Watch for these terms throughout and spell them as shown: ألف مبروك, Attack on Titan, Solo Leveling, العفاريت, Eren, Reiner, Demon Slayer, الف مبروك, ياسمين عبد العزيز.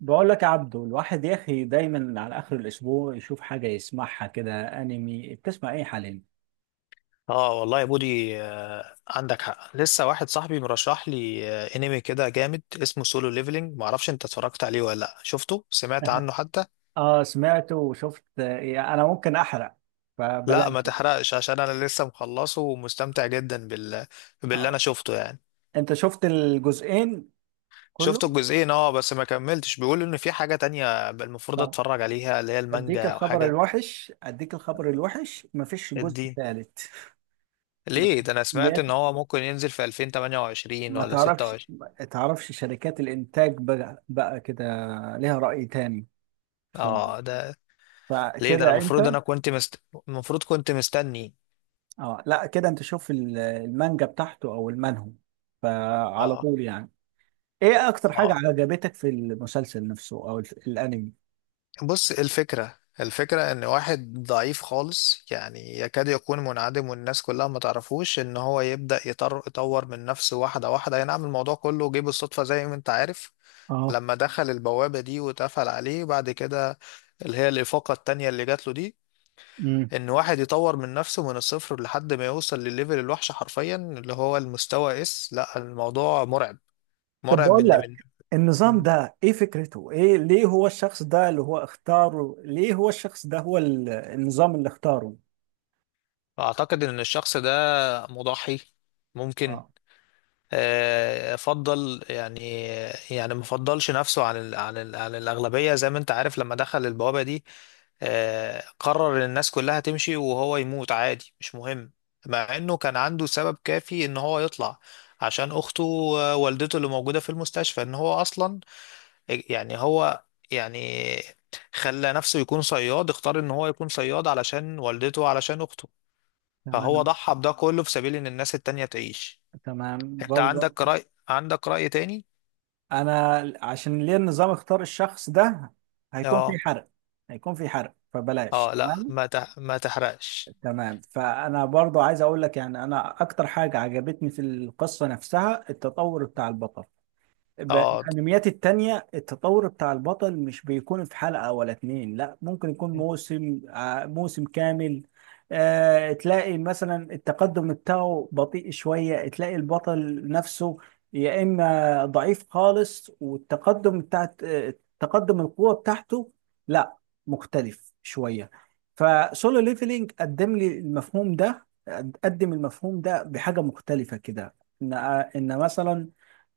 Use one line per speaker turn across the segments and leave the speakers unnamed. بقول لك يا عبدو، الواحد يا اخي دايما على اخر الاسبوع يشوف حاجه يسمعها كده. انمي بتسمع ايه حاليا؟
اه والله يا بودي، عندك حق. لسه واحد صاحبي مرشح لي انمي كده جامد اسمه سولو ليفلينج. معرفش انت اتفرجت عليه ولا لا، شفته، سمعت عنه حتى.
اه سمعت وشفت، يعني انا ممكن احرق
لا ما
فبلاش.
تحرقش عشان انا لسه مخلصه ومستمتع جدا باللي انا
اه
شفته يعني.
انت شفت الجزئين كله؟
شفت الجزئين اه، بس ما كملتش. بيقول ان في حاجة تانية المفروض
طب
اتفرج عليها اللي هي
اديك
المانجا او
الخبر
حاجة
الوحش، مفيش جزء
الدين.
ثالث. ما-
ليه ده؟ انا
يا
سمعت ان
أخي،
هو ممكن ينزل في 2028
ما
ولا
تعرفش
26.
ما تعرفش شركات الانتاج بقى, كده ليها رأي تاني. ف...
اه ده، ليه ده؟ انا
فكده انت.
المفروض انا كنت مست... المفروض كنت مستني.
اه لا، كده انت شوف المانجا بتاعته او المنهو، فعلى
اه،
طول يعني. ايه اكتر حاجة
اه،
عجبتك في المسلسل نفسه او الانمي؟
بص، الفكرة ان واحد ضعيف خالص يعني يكاد يكون منعدم، والناس كلها ما تعرفوش ان هو يبدأ يطور من نفسه واحدة واحدة. ينعم الموضوع كله جه بالصدفة زي ما انت عارف،
اه.
لما دخل البوابة دي واتقفل عليه بعد كده، اللي هي الإفاقة التانية اللي جات له دي.
امم
ان واحد يطور من نفسه من الصفر لحد ما يوصل للليفل الوحش حرفيا، اللي هو المستوى اس. لا، الموضوع مرعب،
طب
مرعب
بقول
ان من.
لك، النظام ده ايه فكرته؟ ايه ليه هو الشخص ده اللي هو اختاره؟ ليه هو الشخص ده هو النظام اللي اختاره؟
اعتقد ان الشخص ده مضحي، ممكن
اه،
فضل يعني. يعني ما فضلش نفسه عن الأغلبية زي ما انت عارف. لما دخل البوابة دي، قرر ان الناس كلها تمشي وهو يموت عادي، مش مهم. مع انه كان عنده سبب كافي ان هو يطلع عشان اخته ووالدته اللي موجودة في المستشفى، ان هو اصلا، يعني هو، يعني خلى نفسه يكون صياد، اختار ان هو يكون صياد علشان والدته علشان اخته. فهو
تمام.
ضحى بده كله في سبيل ان الناس التانية تعيش.
تمام
انت
برضه.
عندك رأي، عندك رأي تاني؟
انا عشان ليه النظام اختار الشخص ده، هيكون في
اه،
حرق. هيكون في حرق فبلاش،
اه لا
تمام.
ما تح... ما تحرقش.
تمام، فانا برضو عايز اقول لك يعني انا اكتر حاجه عجبتني في القصه نفسها التطور بتاع البطل. ب-
اه
الانميات التانية التطور بتاع البطل مش بيكون في حلقة ولا اتنين، لا ممكن يكون موسم موسم كامل. تلاقي مثلا التقدم بتاعه بطيء شوية، تلاقي البطل نفسه يا اما ضعيف خالص، والتقدم بتاعت تقدم القوة بتاعته لا مختلف شوية. فسولو ليفلينج قدم لي المفهوم ده، قدم المفهوم ده بحاجة مختلفة كده. ان ان مثلا،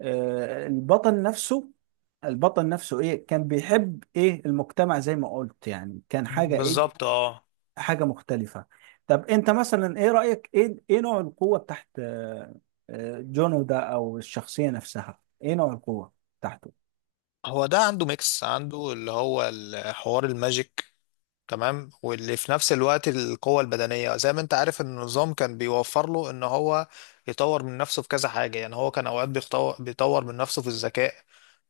آه، البطل نفسه البطل نفسه ايه كان بيحب، ايه المجتمع زي ما قلت، يعني كان حاجة ايه،
بالظبط اه.
حاجة مختلفة. طب انت مثلا ايه رأيك؟ ايه نوع القوة تحت جونو ده او الشخصية نفسها؟ ايه نوع القوة تحته؟
هو ده عنده ميكس، عنده اللي هو الحوار الماجيك تمام، واللي في نفس الوقت القوة البدنية، زي ما انت عارف ان النظام كان بيوفر له ان هو يطور من نفسه في كذا حاجة. يعني هو كان اوقات بيطور من نفسه في الذكاء،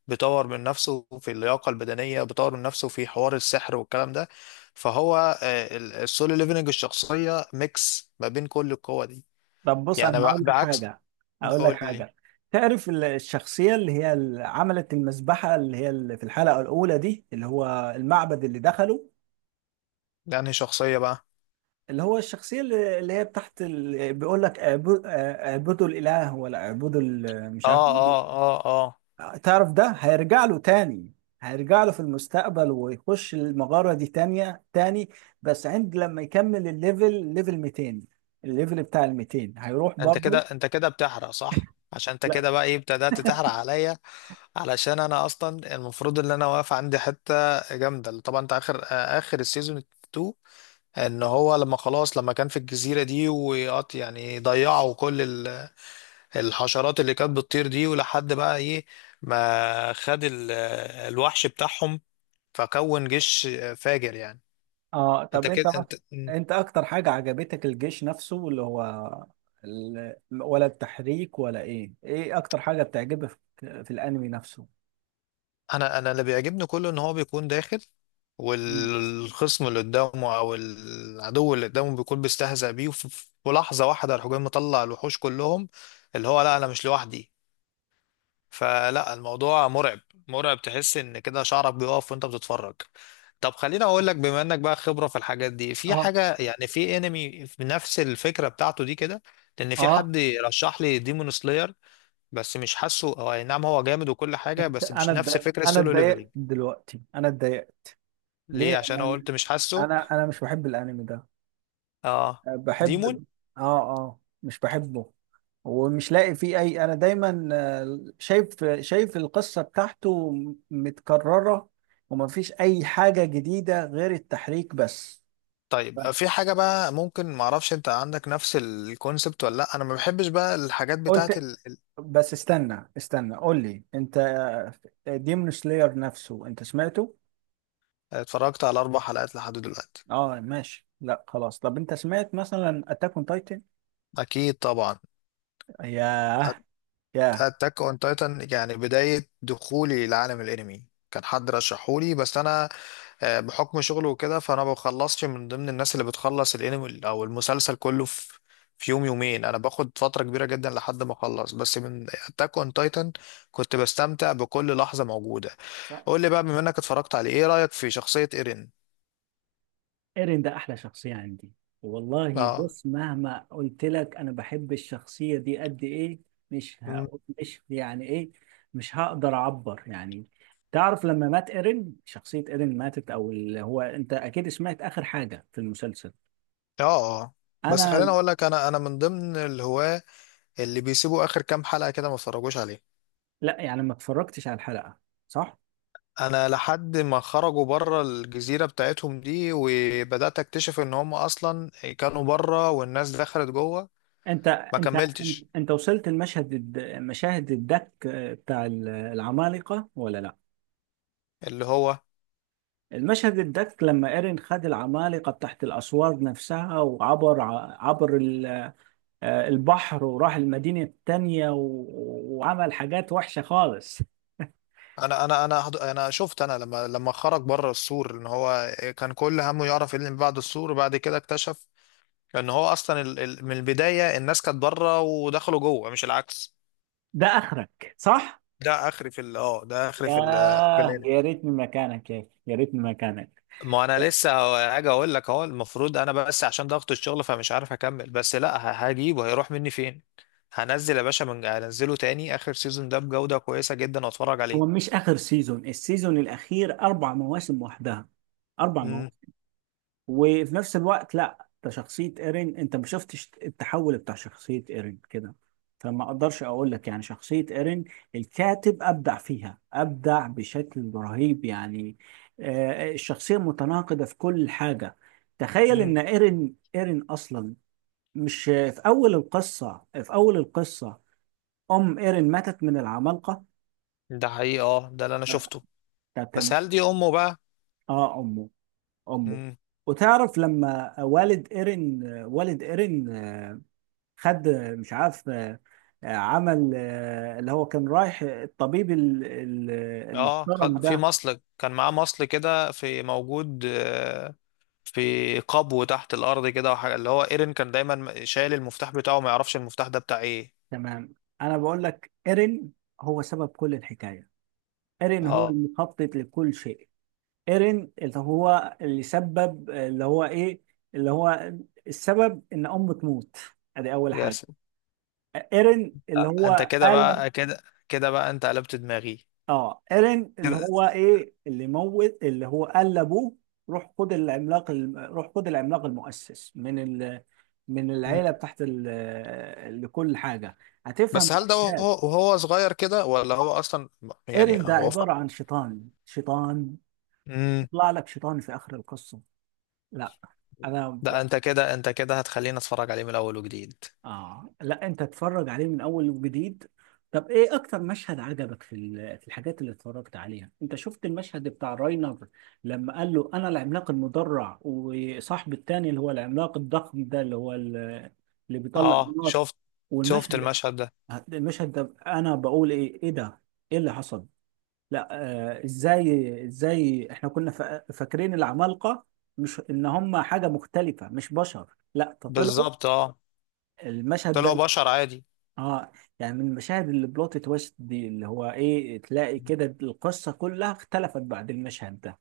بيطور من نفسه في اللياقة البدنية، بيطور من نفسه في حوار السحر والكلام ده. فهو السولو ليفلنج الشخصية ميكس ما بين كل القوة دي.
طب بص
يعني
انا هقول لك
بعكس.
حاجة، هقول لك
قول لي.
حاجة تعرف الشخصية اللي هي اللي عملت المذبحة اللي هي اللي في الحلقة الأولى دي اللي هو المعبد اللي دخله؟
يعني شخصية بقى.
اللي هو الشخصية اللي هي تحت بيقول لك اعبدوا، اعبدوا الإله ولا اعبدوا مش
اه،
عارف.
اه، اه، اه.
تعرف ده هيرجع له تاني، هيرجع له في المستقبل ويخش المغارة دي تانية تاني بس عند لما يكمل الليفل، ليفل 200. الليفل بتاع ال 200 هيروح
انت كده،
برضه.
انت كده بتحرق صح؟ عشان انت
لا.
كده بقى ايه، ابتدأت تحرق عليا. علشان انا اصلا المفروض ان انا واقف عندي حتة جامدة طبعا. انت اخر اخر السيزون 2 ان هو لما خلاص، لما كان في الجزيرة دي وقط، يعني ضيعوا كل الحشرات اللي كانت بتطير دي، ولحد بقى ايه، ما خد الوحش بتاعهم، فكون جيش فاجر يعني.
اه
انت
طب انت
كده، انت.
مثلا، انت اكتر حاجة عجبتك الجيش نفسه اللي هو ال... ولا التحريك، ولا ايه؟ ايه اكتر حاجة بتعجبك في الانمي نفسه؟
انا اللي بيعجبني كله ان هو بيكون داخل
مم.
والخصم اللي قدامه او العدو اللي قدامه بيكون بيستهزأ بيه، وفي لحظة واحدة الحجام مطلع الوحوش كلهم. اللي هو، لا، انا مش لوحدي. فلا، الموضوع مرعب، مرعب، تحس ان كده شعرك بيقف وانت بتتفرج. طب خليني اقول لك، بما انك بقى خبرة في الحاجات دي، في
اه
حاجة يعني في انمي بنفس الفكرة بتاعته دي كده؟ لان في
اه.
حد رشح لي ديمون سلاير، بس مش حاسه. هو اي نعم هو جامد وكل حاجة،
انت
بس مش نفس فكرة
انا
سولو
اتضايقت
ليفلينج.
دلوقتي، انا اتضايقت.
ليه؟
ليه؟
عشان أنا
انا
قلت مش حاسه؟
انا انا مش بحب الانمي ده.
اه، ديمون.
بحب. اه اه مش بحبه، ومش لاقي فيه اي، انا دايما شايف القصة بتاعته متكررة، وما فيش اي حاجة جديدة غير التحريك بس.
طيب في حاجة بقى ممكن، معرفش انت عندك نفس الكونسبت ولا لا؟ انا ما بحبش بقى الحاجات بتاعت
قلت، بس استنى قول لي انت، ديمون سلاير نفسه انت سمعته؟
اتفرجت على اربع حلقات لحد دلوقتي.
اه ماشي، لا خلاص. طب انت سمعت مثلا اتاك اون تايتن؟
اكيد طبعا.
ياه، ياه.
اتاك اون تايتن، يعني بدايه دخولي لعالم الانمي كان حد رشحولي، بس انا بحكم شغله وكده، فانا ما بخلصش من ضمن الناس اللي بتخلص الانمي او المسلسل كله في يوم يومين. انا باخد فتره كبيره جدا لحد ما اخلص، بس من اتاك اون تايتن كنت بستمتع بكل لحظه موجوده. قول لي بقى، بما انك اتفرجت عليه، ايه رايك في شخصيه ايرين؟
ايرين ده احلى شخصية عندي والله.
اه.
بص مهما قلت لك انا بحب الشخصية دي قد ايه،
م.
مش يعني ايه، مش هقدر اعبر يعني. تعرف لما مات ايرين، شخصية ايرين ماتت، او اللي هو انت اكيد سمعت اخر حاجة في المسلسل.
اه، اه. بس
انا.
خليني اقول لك، انا من ضمن الهواه اللي بيسيبوا اخر كام حلقه كده، ما اتفرجوش عليه.
لا، يعني ما اتفرجتش على الحلقة، صح؟
انا لحد ما خرجوا بره الجزيره بتاعتهم دي، وبدات اكتشف ان هم اصلا كانوا بره والناس دخلت جوه،
انت
ما
انت
كملتش.
انت وصلت المشهد، المشاهد الدك بتاع العمالقة ولا لا؟
اللي هو
المشهد ده لما ايرين خد العمالقة تحت الأسوار نفسها، وعبر عبر البحر وراح المدينة التانية وعمل حاجات وحشة خالص.
انا شفت. انا لما خرج بره السور، ان هو كان كل همه يعرف ايه اللي بعد السور. وبعد كده اكتشف ان هو اصلا من البدايه الناس كانت بره ودخلوا جوه، مش العكس.
ده آخرك صح؟
ده اخري في ال- في
ياه،
الانمي.
يا ريتني مكانك يا أخي، يا ريتني مكانك.
ما انا لسه هاجي اقول لك اهو المفروض، انا بس عشان ضغط الشغل فمش عارف اكمل. بس لا هجيبه، هيروح مني فين؟ هنزل يا باشا، من هنزله تاني اخر سيزون ده بجودة كويسة جدا، واتفرج
هو
عليه.
مش آخر سيزون، السيزون الأخير أربع مواسم وحدها، أربع
امم.
مواسم. وفي نفس الوقت لا، ده شخصية ايرين، انت ما شفتش التحول بتاع شخصية ايرين كده، فما اقدرش اقول لك يعني. شخصية ايرين الكاتب ابدع فيها، ابدع بشكل رهيب يعني. الشخصية متناقضة في كل حاجة. تخيل
امم.
ان ايرين اصلا، مش في اول القصة في اول القصة ام ايرين ماتت من العمالقة.
ده حقيقي اه، ده اللي انا شفته.
طب
بس
تمام.
هل دي امه بقى؟
اه امه، امه.
امم.
وتعرف لما والد ايرين، والد ايرين خد، مش عارف عمل اللي هو كان رايح الطبيب
اه،
المحترم
خد في
ده.
مصل، كان معاه مصل كده في موجود، في قبو تحت الارض كده، وحاجة اللي هو ايرين كان دايما شايل المفتاح بتاعه، ما يعرفش المفتاح ده بتاع ايه.
تمام. انا بقول لك، ايرين هو سبب كل الحكايه، ايرين هو
اه.
المخطط لكل شيء. ايرين اللي هو اللي سبب، اللي هو ايه، اللي هو السبب ان امه تموت، ادي اول
يا.
حاجه. ايرين اللي
لا، انت
هو
كده
قال،
بقى، كده، كده بقى انت قلبت دماغي
اه ايرين اللي
كده.
هو ايه اللي موت، اللي هو قال لابوه روح خد روح خد العملاق المؤسس من من العيله
مم.
بتاعت لكل حاجه هتفهم
بس هل ده
الأحداث.
وهو, وهو صغير كده ولا هو اصلا؟ يعني
ايرين ده
هو ف...
عباره عن شيطان، شيطان
مم.
يطلع لك شيطان في اخر القصه. لا انا.
ده انت كده، انت كده هتخليني اتفرج عليه من الاول وجديد.
اه لا، انت تتفرج عليه من اول وجديد. طب ايه اكتر مشهد عجبك في في الحاجات اللي اتفرجت عليها؟ انت شفت المشهد بتاع راينر لما قال له انا العملاق المدرع، وصاحبي التاني اللي هو العملاق الضخم ده اللي هو اللي بيطلع
اه
النار؟
شفت. شفت
والمشهد،
المشهد ده.
المشهد ده انا بقول ايه، ايه ده، ايه اللي حصل؟ لا. آه ازاي احنا كنا فاكرين العمالقة مش ان هم حاجة مختلفة، مش بشر، لا ده طلعوا،
بالظبط اه.
المشهد
طلعوا
ده
بشر عادي.
اه. يعني من المشاهد اللي بلوت تويست دي اللي هو ايه، تلاقي كده القصه كلها اختلفت بعد المشهد ده.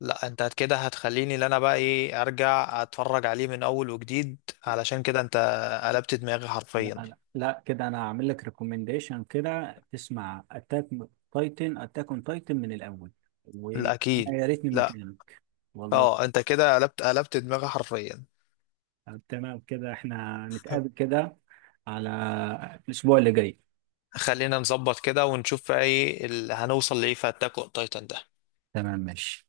لا، انت كده هتخليني اللي انا بقى ايه ارجع اتفرج عليه من اول وجديد، علشان كده انت قلبت دماغي حرفيا.
لا كده انا هعمل لك ريكومنديشن كده، تسمع اتاك اون تايتن من الاول. وانا
لا اكيد،
يا ريتني
لا.
مكانك والله.
اه، انت كده قلبت دماغي حرفيا.
طب تمام، كده احنا نتقابل كده على الاسبوع اللي جاي.
خلينا نظبط كده ونشوف ايه اللي هنوصل لايه في اتاك اون تايتن ده.
تمام ماشي.